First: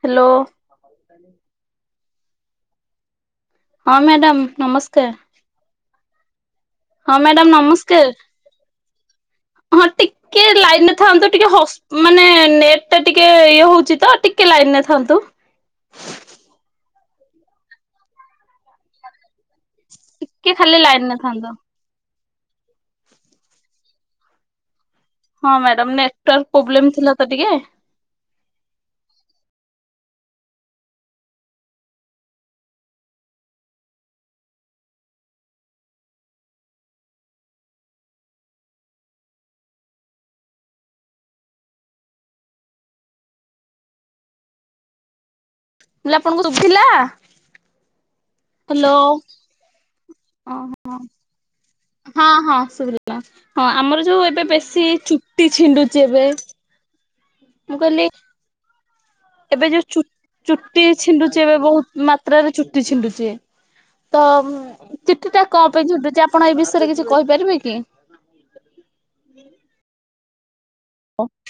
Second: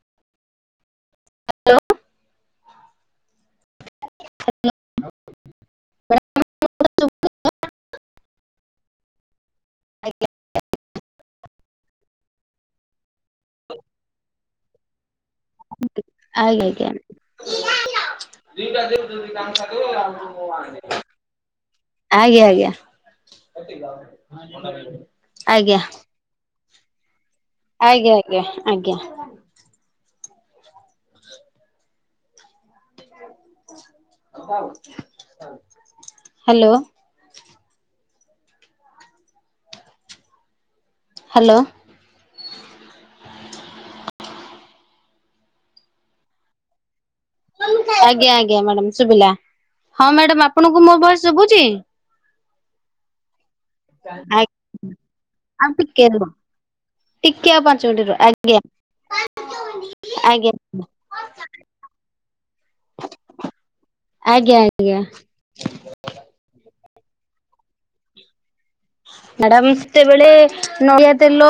Hello. ହଁ madam ନମସ୍କାର। ହଁ ମ୍ୟାଡାମ୍ ନମସ୍କାର। ହଁ ଟିକେ ଲାଇନରେ ଥାନ୍ତୁ ଟିକେ ହଉସ୍ ମାନେ ନେଟ୍ ଟା ଟିକେ ଇଏ ହଉଛି ତ ଟିକେ ଲାଇନରେ ଥାନ୍ତୁ। ଦୁଇଟା ଦେଲୁ ଜଲଦି ଜଲଦି କାମ ସାର୍ ଟିକେ ଖାଲି ଲାଇନରେ ଥାନ୍ତୁ। ଆଜ୍ଞା ଆଜ୍ଞା। ହଁ ଆଜ୍ଞା ମ୍ୟାଡାମ୍ ନେଟୱାର୍କ ପୋବ୍ଲେମ୍ ଥିଲା ତ ଟିକେ। ଆଜ୍ଞା ଆଜ୍ଞା ଆଜ୍ଞା। ହ୍ୟାଲୋ। ହ୍ୟାଲୋ। ଲେ ଆପଣଙ୍କୁ ଶୁଭିଲା। ଆଜ୍ଞା ଆଜ୍ଞା ମ୍ୟାଡାମ୍ ହ୍ୟାଲୋ ଶୁଭିଲା। ହଁ, ମ୍ୟାଡାମ୍ ଆପଣଙ୍କୁ ମୋ ଭଏସ୍ ଶଭୁଛି। ହଁ ହଁ ଶୁଭିଲା। ହଁ, ଆମର ଯୋଉ ଏବେ ଆଉ ବେଶୀ ଚୁଟି ଛିଣ୍ଡୁଛି ଟିକେ ଏବେ। ରୁହ ଟିକେ ଆଉ ମୁଁ ପାଞ୍ଚ ମିନିଟ୍ କହିଲି ରୁହ ଆଜ୍ଞା। ଏବେ ଯୋଉ ଚୁଟ୍ ଆଜ୍ଞା ଚୁଟି ଛିଣ୍ଡୁଛି ଏବେ ବହୁତ୍ ମାତ୍ରାରେ ଚୁଟି ଛିଣ୍ଡୁଛି। ତ ଆଜ୍ଞା ଆଜ୍ଞା ଚିଠି ଟା କ'ଣ ପାଇଁ ଛିଣ୍ଡୁଛି ଆପଣ ଏଇ ବିଷୟରେ କିଛି କହିପାରିବେ କି? ମ୍ୟାଡାମ୍ ସେତେବେଳେ ନଡ଼ିଆ ତେଲ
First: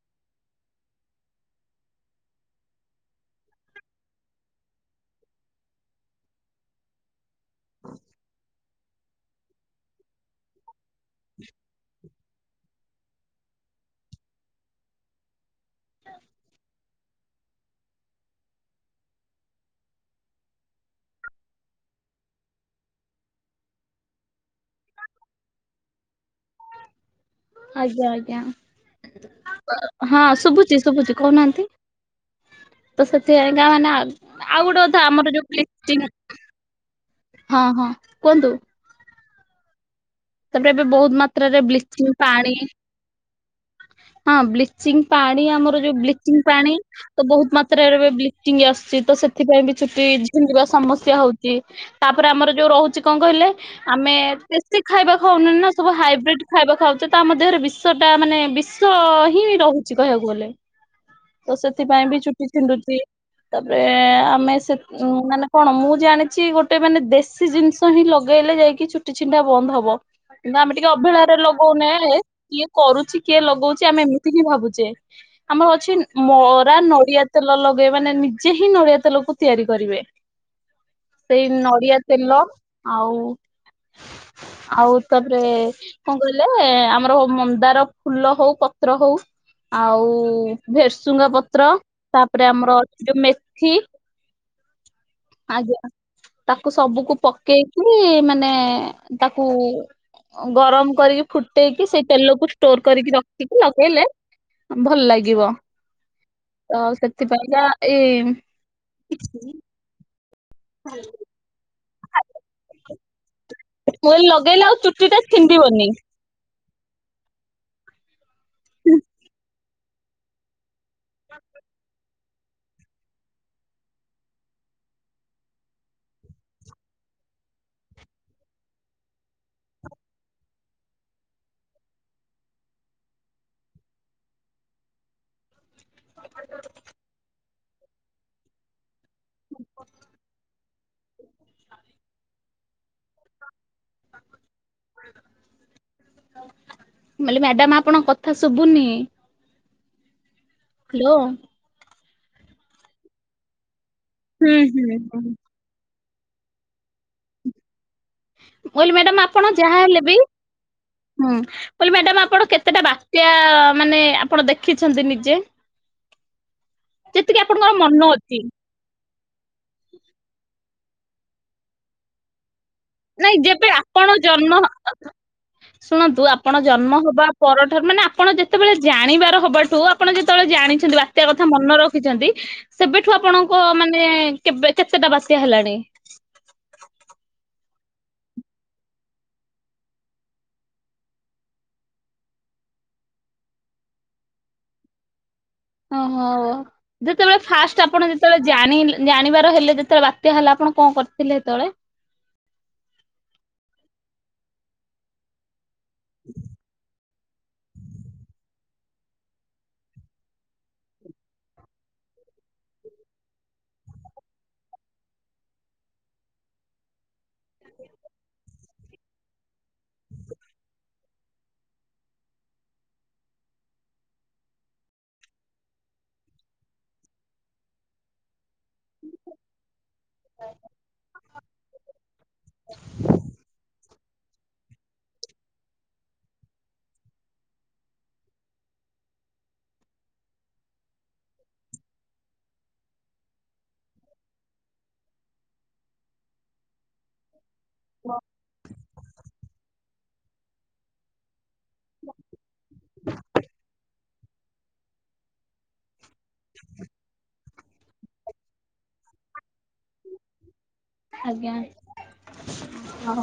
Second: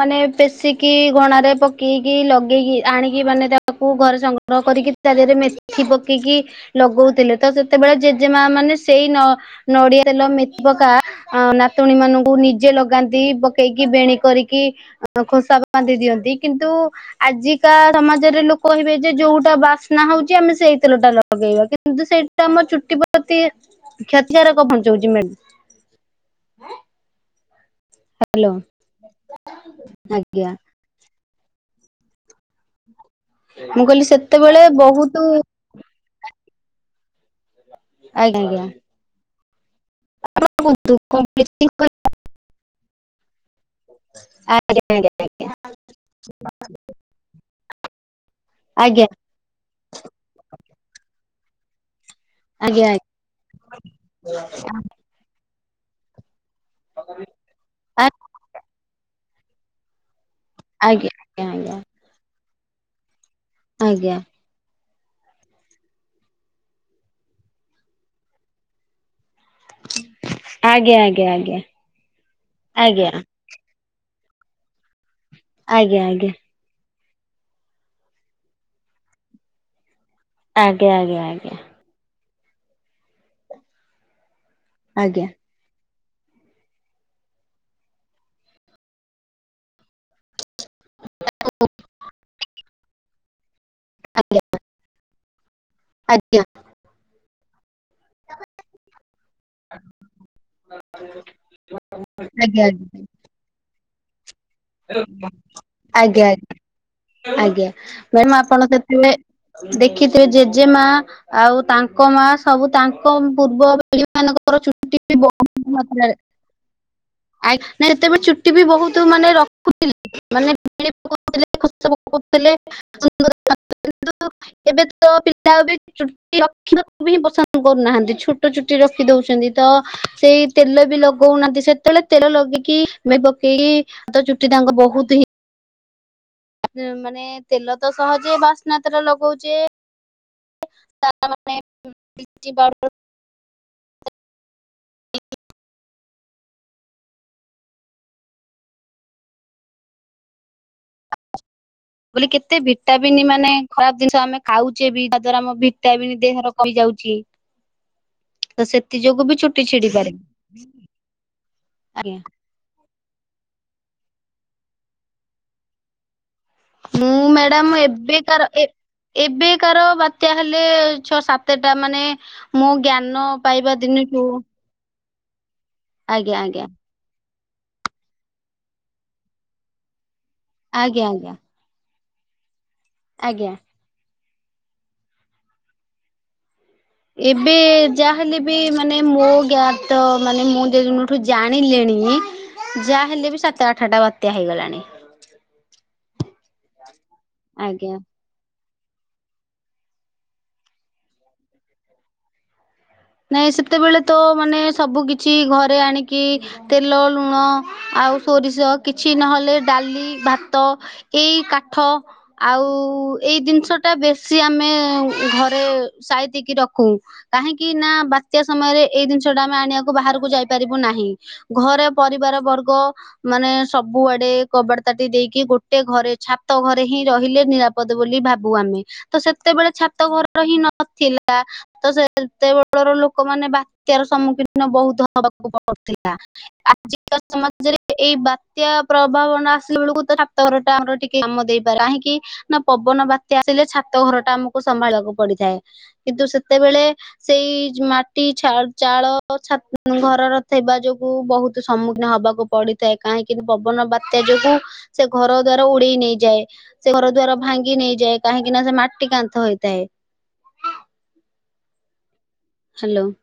ମାନେ ପେଶିକି ଘଣାରେ ପକେଇକି ଲଗେଇକି ଆଣିକି ମାନେ ତାକୁ ଘରେ ସଂଗ୍ରହ କରିକି ତା ଦେହେରେ ମେଥି ପକେଇକି ଲଗଉଥିଲେ। ତ ସେତେବେଳେ ଜେଜେମା ମାନେ ସେଇ ନ ନଡିଆ ତେଲ ମଥି ପକା ଅ ନା ତୁଣୀ ମାନଙ୍କୁ ନିଜେ ଲଗାନ୍ତି ପକେଇକି ବେଣ କରିକି ଅ ଖୋସା ବାନ୍ଧି ଦିଅନ୍ତି କିନ୍ତୁ ଉ ଆଜିକା ସମାଜରେ ଲୋକ କହିବେ ଯେ ଯୋଉଟା ବାସ୍ନା ହଉଛି ଆମେ ସେଇ ତେଲ ଟା ଲଗେଇବା। କିନ୍ତୁ ସେଇଟା ଆମ ଚୁଟି ପ୍ରତି କ୍ଷତିକାରକ ପହଞ୍ଚଉଛି ମ୍ୟାଡାମ୍। ହଁ ଆଜ୍ଞା ଆଜ୍ଞା ହଁ ଆଜ୍ଞା। ଶୁଭୁଛି ଶୁଭୁଛି। କହୁନାହାନ୍ତି। ତ ସେଥିାଇ ଗାଁ ମୁଁ ମାନେ କହିଲି ସେତେବେଳେ ଆଉ ଗୋଟେ କ ବହୁତ ଆମର ଯୋଉ ହଁ ହଁ ଆଜ୍ଞା କୁହନ୍ତୁ ଆଜ୍ଞା ତାପରେ ଏବେ କୁହନ୍ତୁ ବହୁତ କଣ ମାତ୍ରାରେ ବ୍ଲିଚିଂ ପାଣି ହ ହଁ ବ୍ଲିଚିଂ ପାଣି ଆମର ଯୋଉ ବ୍ଲିଚିଂ ପାଣି ତ ବହୁତ ମାତ୍ରାରେ ଏ ବ୍ଲିଚିଂ ଆସୁଛି ଆଜ୍ଞା ତ ସେଥିପାଇଁ ବି ଛୁଟି ସମସ୍ୟା ହଉଛି ତାପରେ ଆମର ଯୋଉ ଆଜ୍ଞା ରହୁଛି କଣ କହିଲେ ଆମେ ଖାଇବା ଖାଉନ ନା ସବୁ ହାଇବ୍ରିଡ ଖାଇବା ଖାଉଛ ତା ଦେହରେ ବିଶଵ ଟା ମାନେ ବିଶଵ ହିଁ ରହୁଛି କହିବାକୁ ଗଲେ ଆଜ୍ଞା ତ ଆଜ୍ଞା ସେଥିପାଇଁ ବି ଚୁଟି ଛିଣ୍ଡୁଛି ତାପରେ ଆଜ୍ଞା ଆମେ ସେ ଉଁ ମାନେ କଣ ମୁଁ ଜାଣିଛି ଗୋଟେ ମାନେ ଦେଶୀ ଜିନିଷ ହିଁ ଲଗେଇଲେ ଯାଇକି ଚୁଟି ଛିଣ୍ଡା ବ କିନ୍ତୁ ଆମେ ଟିକେ ଆଜ୍ଞା ଆଜ୍ଞା ଅବହେଳାାରେ ଲଗଉନ କିଏ କରୁଛି କିଏ ଲଗଉଛି ଆମେ ଏମିତି ଏତିକି ଭାବୁଛେ ଆମର ଅଛି ଆଜ୍ଞା ମରା ନ ନଡିଆ ତେଲ ଲଗେଇ ମାନେ ନିଜେ ହିଁ ନଡିଆ ତେଲକୁ ତିଆରି କରିବେ ଆଜ୍ଞା ଆଜ୍ଞା ସେଇ ଆଜ୍ଞା ନଡିଆ ତେଲ ଆଉ ଆଉ ଆଜ୍ଞା ଆଜ୍ଞା ତାପରେ କଣ କହିଲେ ଆମର ମନ୍ଦାର ଫୁଲ ହଉ ପତ୍ର ହଉ ଆଉ ଭେରସୁଙ୍ଗା ପତ୍ର ତାପରେ ଆମର ଅଛି ଯୋଉ ମେଥି ଆଜ୍ଞା ତାକୁ ସବୁକୁ ପକେଇକି ମାନେ ତାକୁ ଗରମ କରିକି ଫୁଟେଇକି ସେଇ ତେଲକୁ ଷ୍ଟୋର କରିକି ରଖିକି ଲଗେଇଲେ ଭଲ ଲାଗିବ। ଆଜ୍ଞା ତ ଆଜ୍ଞା ସେଥିପାଇଁକା ଆଜ୍ଞା ଏଇ ମ୍ୟା ଆପଣ ସେତରେ ମୁଁ ଦେଖି ଜେଜେ ମା ଆଉ ତାଙ୍କ ମା ସବୁ ତାଙ୍କ ପୂର୍ବ ପିଢି ସ୍ଲ ମାନଙ୍କର ଲଗେଇଲେ ଆଉ ଚୁଟି ବି ଟା ବହୁତ ଛିଣ୍ଡିବନି ମାତ୍ରାରେ ଆ ସେତେବେଳେ ଚୁଟି ବି ବହୁତ ମାନେ ରଖୁ ମାନେ ଥିଲେଥିଲେ ସୁ ଏବେ ତ ପିଲା ବି ଚୁଟି ରଖିବାକୁ ବି ହିଁ ପସନ୍ଦ କରୁନାହାନ୍ତି ଛୋଟ ଚୁଟି ରଖି ଦଉଛନ୍ତି ତ ତ ସେଇ ତେଲ ବି ଲଗଉନାହାନ୍ତି ସେତେବେଳେ ତେଲ ଲଗେଇକି ଆେ ପକେଇକି ହାତ ଚୁଟି ତାଙ୍କ ବହୁତ ହିଁ ମାନେ ତେଲ ତ ସହଜେ ବାସ୍ନାତିରେ ଲଗଉଛେ ତା ମାନେ ବ ମ୍ୟାଡାମ ଆପଣଙ୍କ କଥା ଶୁଭୁନି ହ୍ୟାଲୋ ବ କେତେ ଭିଟାବିନ୍ ମାନେ ଖରାପ ଜିନିଷ ଆମେ ହୁଁ ଖାଉଛେ ହୁଁ ବି ହୁଁ ତା ମୁଁ ଦ୍ାରା ଆମ ଭିଟାବନ୍ ଦେହର କମ ଯାଉଛି ତ କହିଲି ସେଥି ଯୋଗୁ ମ୍ୟାଡାମ ବି ଆପଣ ଚୁଟି ଯାହା ଛିଡି ହେଲେ ପାରେ ବି ହୁଁ କହ ଆଜ୍ଞା। ମ୍ୟାଡାମ ଆପଣ କେତେଟା ବା ଏ ମାନେ ଆପଣ ଦେଖିଛନ୍ତି ନିଜେ ମୁଁ ଯେତିକି ଆପଣଙ୍କର ମ୍ୟାଡାାମ ମନ ଅଛି ଏବେକାର ଏବେକାର ବାତ୍ୟା ହେଲି ଛଅ ସାତଟା ମାନେ ମୁଁ ଜ୍ଞାନ ନାଇଁ ଯେବେ ପାଇବା ଆପଣ ଦିନଠୁ ଜନ୍ମ ଶୁଣନ୍ତୁ ଆଜ୍ଞା ଆପଣ ଆଜ୍ଞା ଜନ୍ମ ହବା ପରଠାରୁ ମାନେ ଆପଣ ଯେତେବେଳେ ଜାଣିବାର ହବାଠୁ ଆପଣ ଯେ ଳେ ଜାଣିଛନ୍ତି ଆଜ୍ଞା ବାତ୍ୟା ଆଜ୍ଞା କଥା ମନେ ରଖିଛନ୍ତି ସେବେଠୁ ଆଜ୍ଞା। ଆପଣଙ୍କ ମାନେ କେବେ କେତେଟା ବାତ୍ୟା ହେଲାଣି ଏବେ ଯାହାହେଲେ ବି ମାନେ ମୋ ଗ୍ଞ ତ ମାନେ ମୁଁ ଯେଦିନଠୁ ଜାଣିଲିଣି ଯାହା ହେଲେ ବି ସାତ ଆଠଟା ବାତ୍ୟା ହେଇଗଲାଣି ଓହୋ ଯେତେବେଳେ ଫାଷ୍ଟ ଆଜ୍ଞା। ଆପଣ ଯେତେବେଳେ ଜା ଜାଣିବାର ହେଲେ ଯେତେବେଳେ ବାତ୍ୟା ହେଲା ଆପଣ କଣ କରିଥିଲେ ସେତେବେଳେ ନାଇଁ ସେତେବେଳେ ତ ମାନେ ସବୁ କିଛି ଘରେ ଆି ତେଲ ଲୁଣ ଆଷ କିଛି ନହେଲେ ଡାଲି ଭାତ ଏଇ କାଠ ଆଉ ଏଇ ଜିନିଷ ବେଶି ଆମେ ଘରେ ସାଇତିକି ରଖୁ କାହିଁକି କି ନା ବାତ୍ୟା ସମୟରେ ଏଇ ଜିନିଷ ଟା ଆମେ ଆଣିବାକୁ ବାହାରକୁ ଯାଇପାରିବୁ ନାହିଁ ଘରେ ପରିବାର ବର୍ଗ ଗ ମାନେ ସବୁଆଡେ କବାଟ ତାଟି ଦେଇକି ଗୋଟେ ଘରେ ଛାତ ଘରେ ହିଁ ରହିଲେ ନିରାପଦ ବୋଲି ଭାବୁ ଆମେ ତ ସେତେବେଳେ ଛାତ ଘରର ହିଁ ନଥିଲା ତ ସେ କେତେ ବଳର ଲୋକମାନେ ବା ବାତ୍ୟାର ସମ୍ମୁଖୀନ ବହୁତ ହବାକୁ ପଡୁଥିଲା ଆଜିକା ସମାଜରେ ଏଇ ବାତ୍ୟା ପ୍ରଭାବନା ଆସିଲା ବେଳକୁ ଛାତଘର ଟା ଆମର ଟିକେ କାମ ଦେଇପାରେ କାହିଁକି ନା ପବନ ବାତ୍ୟା ଆସିଲେ ଛାତ ଘର ଟା ଆମକୁ ସମ୍ଭାଳିବାକୁ ପଡିଥାଏ। କିନ୍ତୁ ସେତେବେଳେ ସେଇ ମାଟିଛ ଚାଳଛ ଘରର ଥିବା ଯୋଗୁ ବହୁତ ସମ୍ମୁଖୀନ ହବାକୁ ପଡିଥାଏ। କାହିଁକି ପବନ ବାତ୍ୟା ଯୋଗୁ ସେ ଘର ଦ୍ଵାରା ଉଡେଇ ନେଇ ଯାଏ ସେ ଘର ଦ୍ୱାର ଭାଙ୍ଗି ନେଇଯାଏ କାହିଁକି ନା ସେ ମାଟି କାନ୍ଥ ହେଇଥାଏ। ଆଜ୍ଞା ହ୍ୟାଲୋ। ହ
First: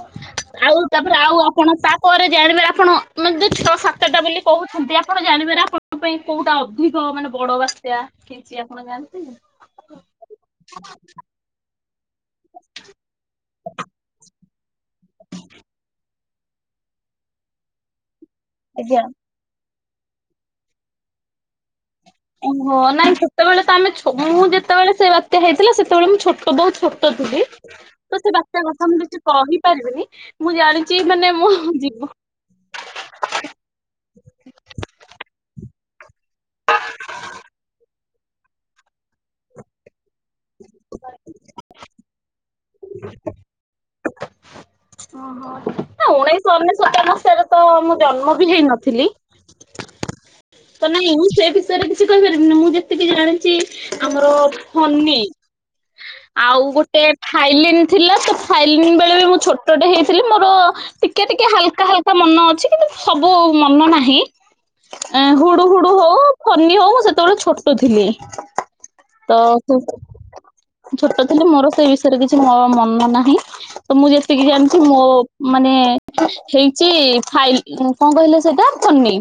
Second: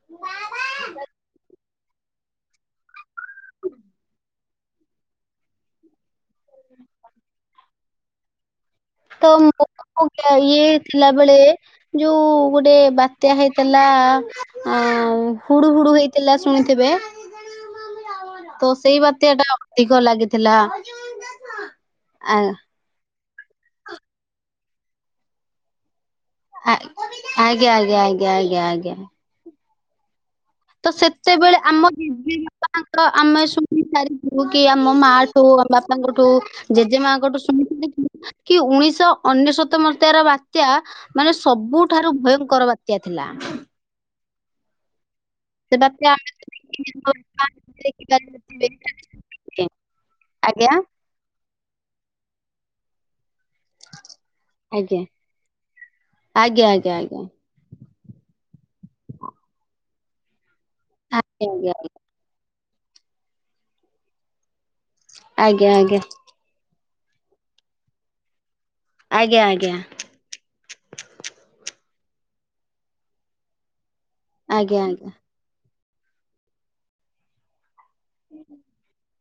ଆଉ ତାପରେ ଆଉ ଆପଣ ପରେ ଜାଣିବେ ଆପଣ [unintelligible] ଛଅ ସାତଟା ବୋଲି କହୁଛନ୍ତି ଆପଣ ଜାଣିବାର ଆପଣଙ୍କ ପାଇଁ କୋଉଟା ଅଧିକ ମାନେ ବଡ ବାତ୍ୟା କିଞ୍ଚଆ ତ ମୋ ଇଏ ଥିଲାବେଳେ ଯୋଉ ଗୋଟେ ବାତ୍ୟା ହେଇଥିଲା ଅ ହୁଡୁ ହୁଡୁ ହେଇଥିଲା ଶୁଣିଥିବେ। ତ ସେଇ ଆଜ୍ଞା। ବାତ୍ୟା ଟା ଅଧିକ ଲାଗିଥିଲା। ଆ ଓହୋ ନାଇଁ ସେତେବେଳେ ତ ଆମେ ଛଁ ଯେତେବେଳେ ସେ ବାତ୍ୟା ହେଇଥିଲା ସେ ସେତେବେଳେ ମୁଁ ଛୋଟ ଆ ବହୁତ ଛୋଟ ଥିଲି ଆଜ୍ଞା ଆଜ୍ଞା ତ ଆଜ୍ଞା ସେ ଆଜ୍ଞା ବାତ୍ୟା କଥା ଆଜ୍ଞା ମୁଁ କିଛି କହି ପାରିବିନି ତ ସେତେବେଳେ ଆମ ଦିଦି ବାପାଙ୍କ ଆମେ ଶୁଣି ସାରିଛୁ କି ଆମ ମାଠୁ ଆମ ବାପା ତାଙ୍କଠୁ ଜେଜେମାଙ୍କଠୁ ଶୁଣିି ଦେଖୁ କି ଉଣେଇଶହ ଅନେଶତ ବାତ୍ୟାର ବାତ୍ୟା ମାନେ ସବୁଠାରୁ ଭୟଙ୍କର ବାତ୍ୟା ଥିଲା। ଓହୋ ନା ଉଣେଇଶହ ଅନେଶତ ମସିହାରେ ତ [unintelligible] ମୁଁ ଜନ୍ମ ବି ହେଇନଥିଲି। [unintelligible] ତ ନାଇଁ ମୁଁ ସେ ବିଷୟରେ କିଛି କହିପାରିବିନି ମୁଁ ଯେତିକି ଜାଣି ବି ଆମର ଆଜ୍ଞା ଫନି ଆଉ ଆଜ୍ଞା ଆଜ୍ଞା ଗୋଟେ ଫାଇଲିନ ଥିଲା ସେ ଫାଇଲିନ ବେଳେ ବି ମୁଁ ଛୋଟଟେ ହେଇଥିଲି ମୋର ଆଜ୍ଞା। ଟିକେ ଟିକେ ହାଲକା ହାଲକା ମନ ଅଛି। କି ସବୁ ମନ ନାହିଁ ହୁଡୁ ଆଜ୍ଞା ଆଜ୍ଞା ଆଜ୍ଞା ହୁଡୁ ହଉ ଫନି ହଉ ସେତେବେଳେ ଛୋଟ ଥିଲି। ତ ଆଜ୍ଞା ଆଜ୍ଞା ଆଜ୍ଞା ଆଜ୍ଞା ଛୋଟ ଥିଲି ମୋର ସେ ବିଷୟରେ କିଛି ମୋ ମନ ନାହିଁ। ତ ମୁଁ ଯେତିକି ଜାଣିଛି ମୋ ଆଜ୍ଞା ମାନେ ହେଇଛି ଫାଇଲ ଉଁ କଣ କହିଲେ ସେଇଟା ଫନି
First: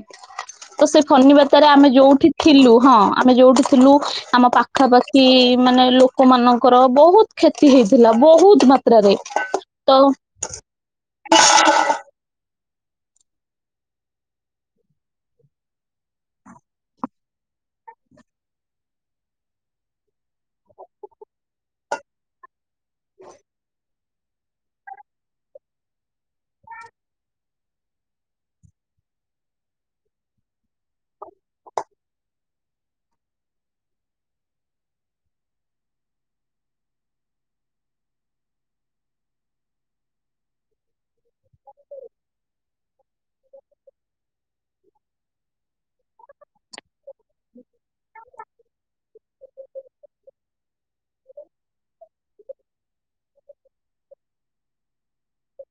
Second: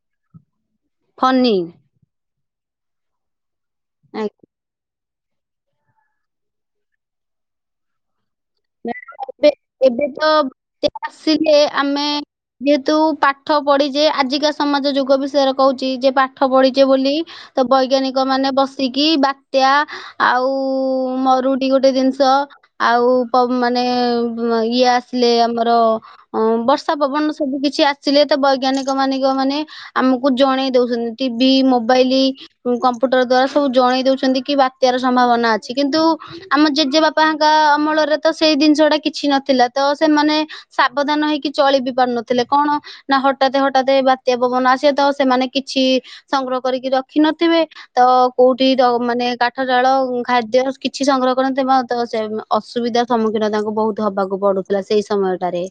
ତ ସେ ଫନି ବାତ୍ୟାରେ ଆମେ ଯୋଉଠି ଥିଲୁ ହଁ ଆମେ ଯୋଉଠି ଥିଲୁ ଆଜ୍ଞା। ଆମ ପାଖାପାଖି କି ମାନେ ଲୋକମାନଙ୍କର ବହୁତ କ୍ଷତି ହେଇଥିଲା। ବହୁତ ମାତ୍ରାରେ ଏବେ ତ ଏବେ ତ ସେ ଆସିଲେ ଆମେ ଯେହେତୁ ପାଠ ପଢିଛେ ଆଜିକା ସମାଜ ଯୁଗ ବିଷୟରେ କହୁଛି ଯେ ପାଠ ପଢିଛେ ବୋଲି ବୈଜ୍ଞାନିକ ମାନେ ବସିକି ବାତ୍ୟା ଆଉ ମରୁଡି ଗୋଟେ ଜିନିଷ ଆଉ ମାନେ ଇଏ ଆସିଲେ ଆମର ବର୍ଷା ପବନ ସବୁ କିଛି ଆସିଲେ ବୈଜ୍ଞାନିକ ମାନିକ ମାନେ ଆମକୁ ଜଣେଇ ଦଉଛନ୍ତି ଟିଭି ମୋବାଇଲ କମ୍ପୁଟର ଦ୍ୱାରା ସବୁ ଜଣେଇ ଦଉଛନ୍ତି କି ବାତ୍ୟାର ସମ୍ଭାବନା ଅଛି। କିନ୍ତୁ ଆମ ଜେଜେ ବାପାଙ୍କା ଅମଳରେ ତ ସେଇ ଜିନିଷ ଟା କିଛି ନଥିଲା ତ ସେମାନେ ସାବଧାନ ହେଇକି ଚଳି ବି ପାରୁନଥିଲେ କଣ ନା ହଠାତ୍ ହଠାତ୍ ବାତ୍ୟା ପବନ ଆସେ ତ ସେମାନେ କିଛି ସଂଗ୍ରହ କରିକି ର ରଖି ନଥିବେ ତ କୋଉଠି ମାନେ କାଠ ଳ ଖାଦ୍ୟ କିଛି ସଂଗ୍ରହ କରଥିବା ତ ସେ ଅସୁବିଧା ସମ୍ମୁଖୀନ ତାଙ୍କୁ ବହୁତ ହବାକୁ ପଡୁଥିଲା ସେଇ ସମୟଟାରେ।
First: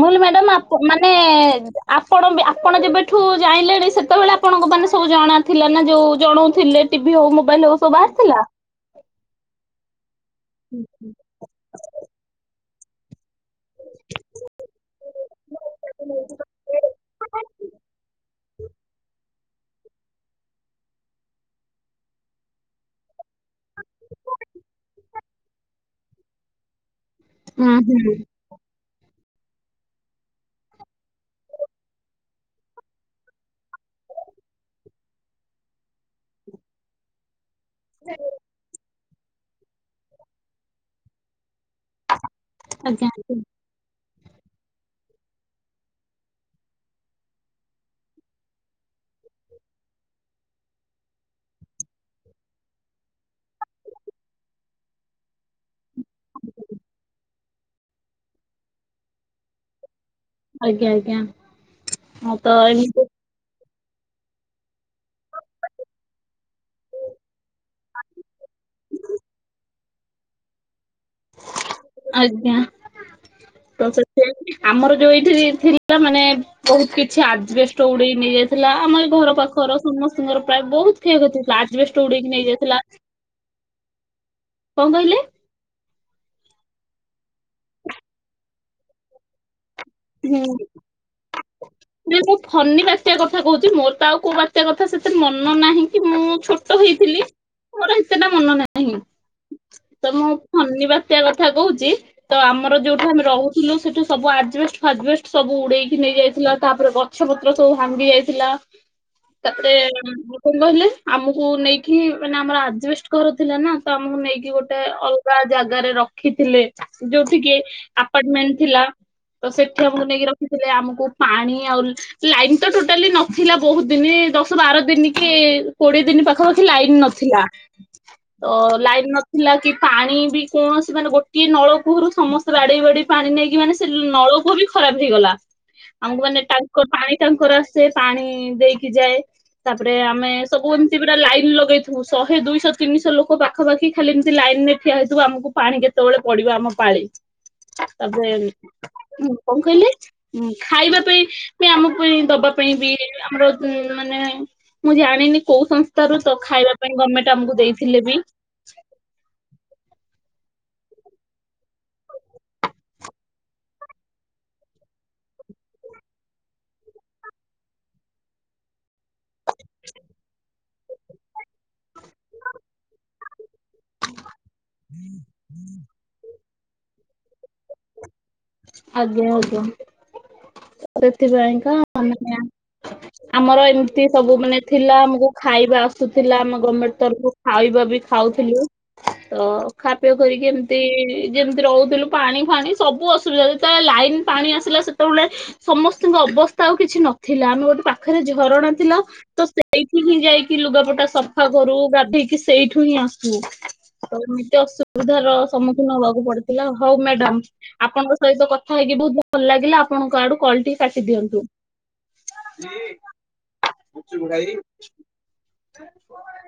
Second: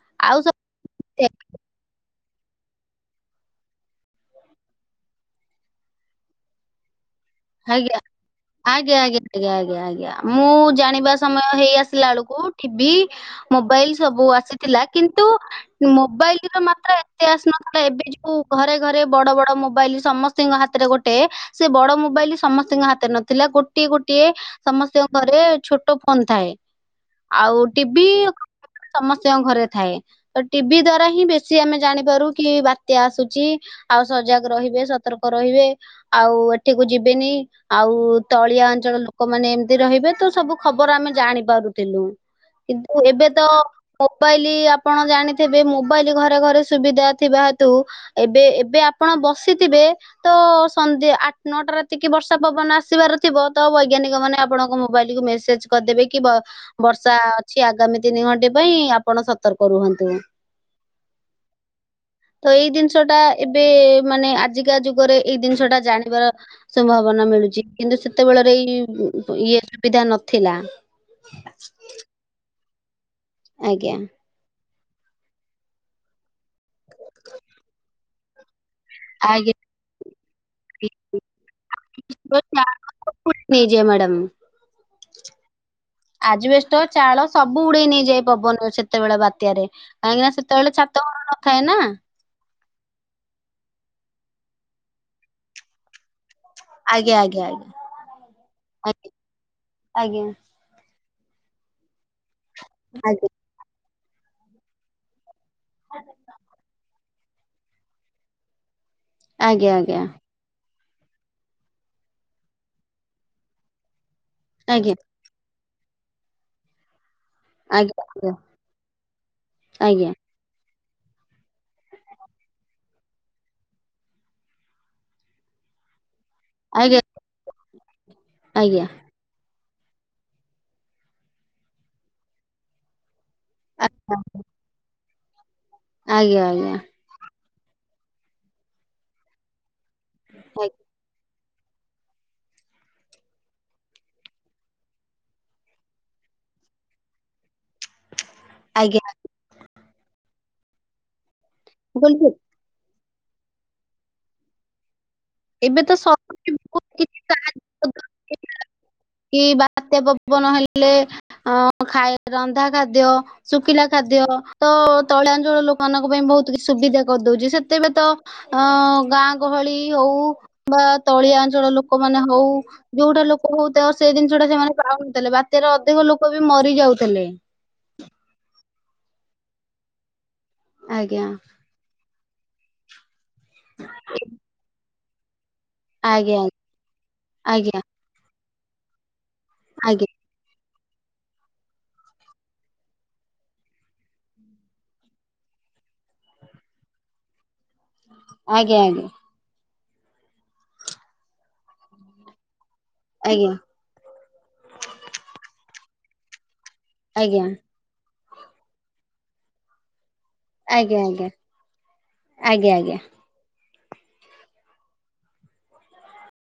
ମୁଲ ଆଉ ମ୍ୟାଡ ସବୁ ଆ ମାନେ ଆ ଆପଣ ବି ଆପଣ ଯେବେଠୁ ଜାଇଲେଣି ସେତେବେଳେ ଆପଣଙ୍କୁ ମାନେ ସବୁ ଜଣା ଥିଲା ନା ଯୋଉ ଜଣଉଥିଲେ ବି ହଉ ମୋବାଇଲ ହଉ ଆଜ୍ଞା ସବୁ ଆସିଥିଲା। ଆଜ୍ଞା ଆଜ୍ଞା ଆଜ୍ଞା ଆଜ୍ଞା ଆଜ୍ଞା ମୁଁ ଜାଣିବା ସମୟ ହେଇ ଆସିଲା ବେଳକୁ ଠିବି ମୋବାଇଲ ସବୁ ଆସିଥିଲା, କିନ୍ତୁ ମୋବାଇଲର ମାତ୍ରା ଏତେ ଆସିନଥିଲା ଏବେ ଯୋଉ ଘରେ ଘରେ ବଡ ବଡ ମୋବାଇଲ ସମସ୍ତିଙ୍କ ହାତରେ ଗୋଟେ, ସେ ବଡ ମୋବାଇଲ ସମସ୍ତିଙ୍କ ହାତରେ ନଥିଲା। ଗୋଟିଏ ଗୋଟିଏ ସମସ୍ତିଙ୍କ ଘରେ ଛୋଟ ଫୋନ ଥାଏ। ଆଉ ହୁଁ ଟିଭିି ହୁଁ ସମସ୍ତିଙ୍କ ଘରେ ଥାଏ। ତ ଟିଭି ଦ୍ଵାରା ହିଁ ବେଶୀ ଆମେ ଜାଣିପାରୁ କି, ବାତ୍ୟା ଆସୁଛି ଆଉ ସଜାଗ ରହିବେ, ସତର୍କ ରହିବେ, ଆଉ ଏଠିକୁ ଯିବେ ବିନି, ଆଉ ତଳିଆ ଅଞ୍ଚଳ ଲୋକମାନେ ଏମତି ରହିବେ ତ, ସବୁ ଖବର ଆମେ ଜାଣିପାରୁ ଥିଲୁ। କିନ୍ତୁ ଆଜ୍ଞା ଏବେ ତ ମୋବାଇଲି ଆପଣ ଜାଣିଥିବେ, ମୋବାଇଲ ଘରେ ଘରେ ସୁବିଧା ଥିବା ହେତୁ, ଏବେ ଏବେ ଆପ ଆପଣ ବସିଥିବେ, ତ ସନ୍ଧ୍ୟା ଆଠ ନଅଟା ରାତି ଟିକେ ବର୍ଷା ପବନ ଆସିବାର ଥିବ, ତ ବୈଜ୍ଞାନିକ ମାନେ ଆପଣଙ୍କ ମୋବାଇଲକୁ ମେସେଜ କରିଦେବେ କି ବ-ବ ବର୍ଷା ଅଛି ଆଗାମୀ ତିନି ଘଣ୍ଟେ ପାଇଁ, ଆପଣ ସତର୍କ ରୁହନ୍ତୁ। ଆଜ୍ଞା ଆଜ୍ଞା ହଁ ତ ଏଇ ଏମିତି ଜିନିଷଟା ଏବ ଏବେ ମାନେ ଆଜିକା ଯୁଗରେ ଏଇ ଜିନିଷଟା ଜାଣିବାର- ସମ୍ଭାବନା ମିଳୁଚି, କିନ୍ତୁ ସେତେବେଳରେ ଏଇ ଇଏ ସୁବିଧା ନଥିଲା। ଆଜ୍ଞା। ତ ଆଜ୍ଞା ସେଥିପାଇଁ ଆମର ଯୋଉ ଏଇଠି ଥିଲା ମାନେ ବହୁତ କିଛି ଆଜବେଷ୍ଟ ଉଡେଇ ନେଇଯାଇଥି ଥିଲା, ଆମର ଘର ଆଜ୍ଞା ପାଖର ସମସ୍ତଙ୍କର ପ୍ରାୟ ଠିକ୍ ବହୁତ କ୍ଷୟକ୍ଷତି ହୋଇଥିଲା। ଆଜବେଷ୍ଟ ଉଡେଇକି ନେଇଯାଇଥିଲା କୁ ନିଜେ ମ୍ୟାଡ଼ମ୍ କଣ କହିଲେ ଆଜବେଷ୍ଟ, ଚାଳ ସବୁ ଉଡେଇ ନେଇଯାଏ ପବନ ସେତେବେଳ ବାତ୍ୟାରେ। କାହିଁକି ନା ହୁଁ। ସେତେବେଳେ ଛାତ ଘର ନଥାଏ ନା ନାଇଁ ମୁଁ ଫନି ବାତ୍ୟା କଥା କହୁଛି, ମୋର ତ ଆଉ କୋଉ ବାତ୍ୟା ଏତେ କଥା ସେତେ ମନ ନାହିଁ କି ମୁଁ ଛୋଟ ଆଜ୍ଞା ହେଇଥିଲି, ଆଜ୍ଞା ମୋର ଏତେଟା ମନ ନାହିଁ। ଆଜ୍ଞା ତ ମୁଁ ଶନିବାର ଆ କଥା କହୁଚି, ତ ଆମର ଯୋଉଠୁ ଆମେ ରହୁଥିଲୁ ସେଠୁ ସବୁ ଆଜବେଷ୍ଟ ଫାଜବେଷ୍ଟ ସବୁ ଉଡେଇକି ନେଇ ଯାଇଥିଲା, ତାପରେ ଗଛ ପତ୍ର ସବୁ ଭାଙ୍ଗି ଯାଇଥିଲା ଆଜ୍ଞା ତାପରେ ଆଜ୍ଞା କଣ କହିଲେ? ଆମକୁ ନେଇକି ମାନେ ଆମର ଆଜବେଷ୍ଟ ଘର ଥିଲା ନା, ତ ଆମକୁ ନେଇକି ଗୋଟେ ଆଜ୍ଞା ଅଲଗା ଜାଗାରେ ରଖିଥିଲେ ଯୋଉଠିକି ଆଜ୍ଞା ଆପାର୍ଟମେଣ୍ଟ ଥିଲା, ତ ସେଠି ଆମକୁ ଆଜ୍ଞା ନେଇକି ରଖିଥି ଲେ, ଆମକୁ ପାଣି ଆଉ, ଲାଇନ ତ ଟୋଟାଲି ନଥିଲା ବହୁତ ଦିନି, ଦଶ ବାର ଦିନି କି କୋଡିଏ ଦିନ ପାଖାପାଖି ଆଜ୍ଞା ଲାଇନ୍ ଆଜ୍ଞା ନଥିଲା। ତ ଆଜ୍ଞା ଲାଇନ୍ ନଥିଲା କି ପାଣି ବି କୌଣସି ମାନେ ଗୋଟିଏ ନଳ କୂଅରୁ ସମସ୍ତେ ବାଡେଇ ବାଡେଇ ପାଣି ନେଇକି ମାନେ ସେ ଉ କୂଅ ପୁଅ ବି ଖରାପ ହେଇଗଲା। ଆମକୁ ମାନେ ଆଜ୍ଞା ଆଜ୍ଞା ଆଜ୍ଞା ତାଙ୍କର ପାଣି ତାଙ୍କର ସେ ପାଣି ଦେଇକି ଯାଏ। ତାପରେ ଆମେ ସବୁ ଏମତି ପୁରା ଲାଇନ୍ ଲଗେଇଥିବୁ। ଶହେ, ଦୁଇଶହ, ତିନିଶହ, ଲୋକ ପାଖପାଖି ଖାଲି ଏମିତି ଲାଇନରେ ଠିଆ ହେଇଥିବୁ, ଆମକୁ ପାଣି କେତେବେଳେ ପଡିବ। ଏ ଯୋଉ ଆମ ପାଳି, ତା [unintelligible] ଆଜ୍ଞା କଣ କହିଲେ? ଖାଇବା ପାଇଁ ସିଏ ମୁଁ ଆମକୁ ହିଁ କହିଲି ଦବା ପାଇଁ ବି, ଆମର ମାନେ ମୁଁ ଜା ନାଇଁ ନାଇଁ କୋଉ ଏବେ ସଂସ୍ଥାରୁ ତ, ସରକାର ଖାଇବା ବହୁତ ପାଇଁ କିଛି ଗମେଣ୍ଟ ଆମକୁ ସାହାଯ୍ୟ ଦେଇଥିଲେ ବି କରୁଛି, କି ବାତ୍ୟା ପବନ ହେଲେ ଲେ, ଅ ଖାଇ ରନ୍ଧା ଖାଦ୍ୟ, ଶୁଖିଲା ଖାଦ୍ୟ, ତ ତଳିଆ ଅଞ୍ଚଳ ଲୋକମାନଙ୍କ ପାଇଁ ବହୁତ କିଛି ସୁବିଧା କରିଦଉଚି। ସେତେବେଳେ ତ ଅ ଗାଁ ଗହଳି ହଉ, ବା ତଳିଆ ଅଞ୍ଚଳ ଲୋକମାନେ ହଉ, ଯୋଉଟା ଲୋକ ହଉ ତାଙ୍କର ସେ ଜିନିଷଟା ସେମାନେ ପାଉନଥିଲେ, ବାତ୍ୟାରେ ଅଧିକ ଲୋକ ବି ମରି ଯାଉଥେଲେ। ଆଜ୍ଞା ଆଜ୍ଞା। ଆଜ୍ଞା ସେଥିପାଇଁକା ଆମେ ଆ ଆମର ଏମତି ସବୁ ମାନେ ଥିଲା ଆମକୁ ଖାଇବା ଆଜ୍ଞା ଆସୁଥିଲା, ଆମ ଗମେଣ୍ଟ ତରଫରୁ ଆଜ୍ଞା ଖାଇବା ବି ଖାଉଥିଲୁ। ତ ଖାଅ ଆଜ୍ଞା ପିଅ କରିକି ଏମତି, ଯେମତି ରହୁଥିଲୁ ପାଣି ଫାଣି ସବୁ ଅସୁ ଥିଲା ଯେତେ ଲାଇନ ପାଣି ଆସିଲା, ସେତେବେଳେ ସମସ୍ତିଙ୍କ ଅବସ୍ଥା ଆଉ କିଛି ନଥିଲା। ଆମେ ଗୋଟେ ପାଖରେ ଝରଣା ଥିଲା, ଆଜ୍ଞା ତ ସେଇଠି ହିଁ ଯାଇକି ଲୁଗାପଟା ସଫା କରୁ, ଗାଧେଇକି ସେଇଠି ଏଠୁ ହିଁ ଆସୁ ଆଜ୍ଞା ତ ଏମିତି ଅସୁବିଧାର ସମ୍ମୁଖୀନ ହବାକୁ ପଡୁ ହେ ହଉ ଆଜ୍ଞା ମ୍ୟାଡାମ ଆଜ୍ଞା ଆପଣଙ୍କ ସହିତ କଥା ହେଇକି ବହୁତ ଭଲ ଲାଗିଲା ଆପଣ ଆଡୁ କଲ ଟିକେ କାଟି ଆଜ୍ଞା ଆଜ୍ଞା ଦିଅନ୍ତୁ ଆଜ୍ଞା ଆଜ୍ଞା। ଭାଇ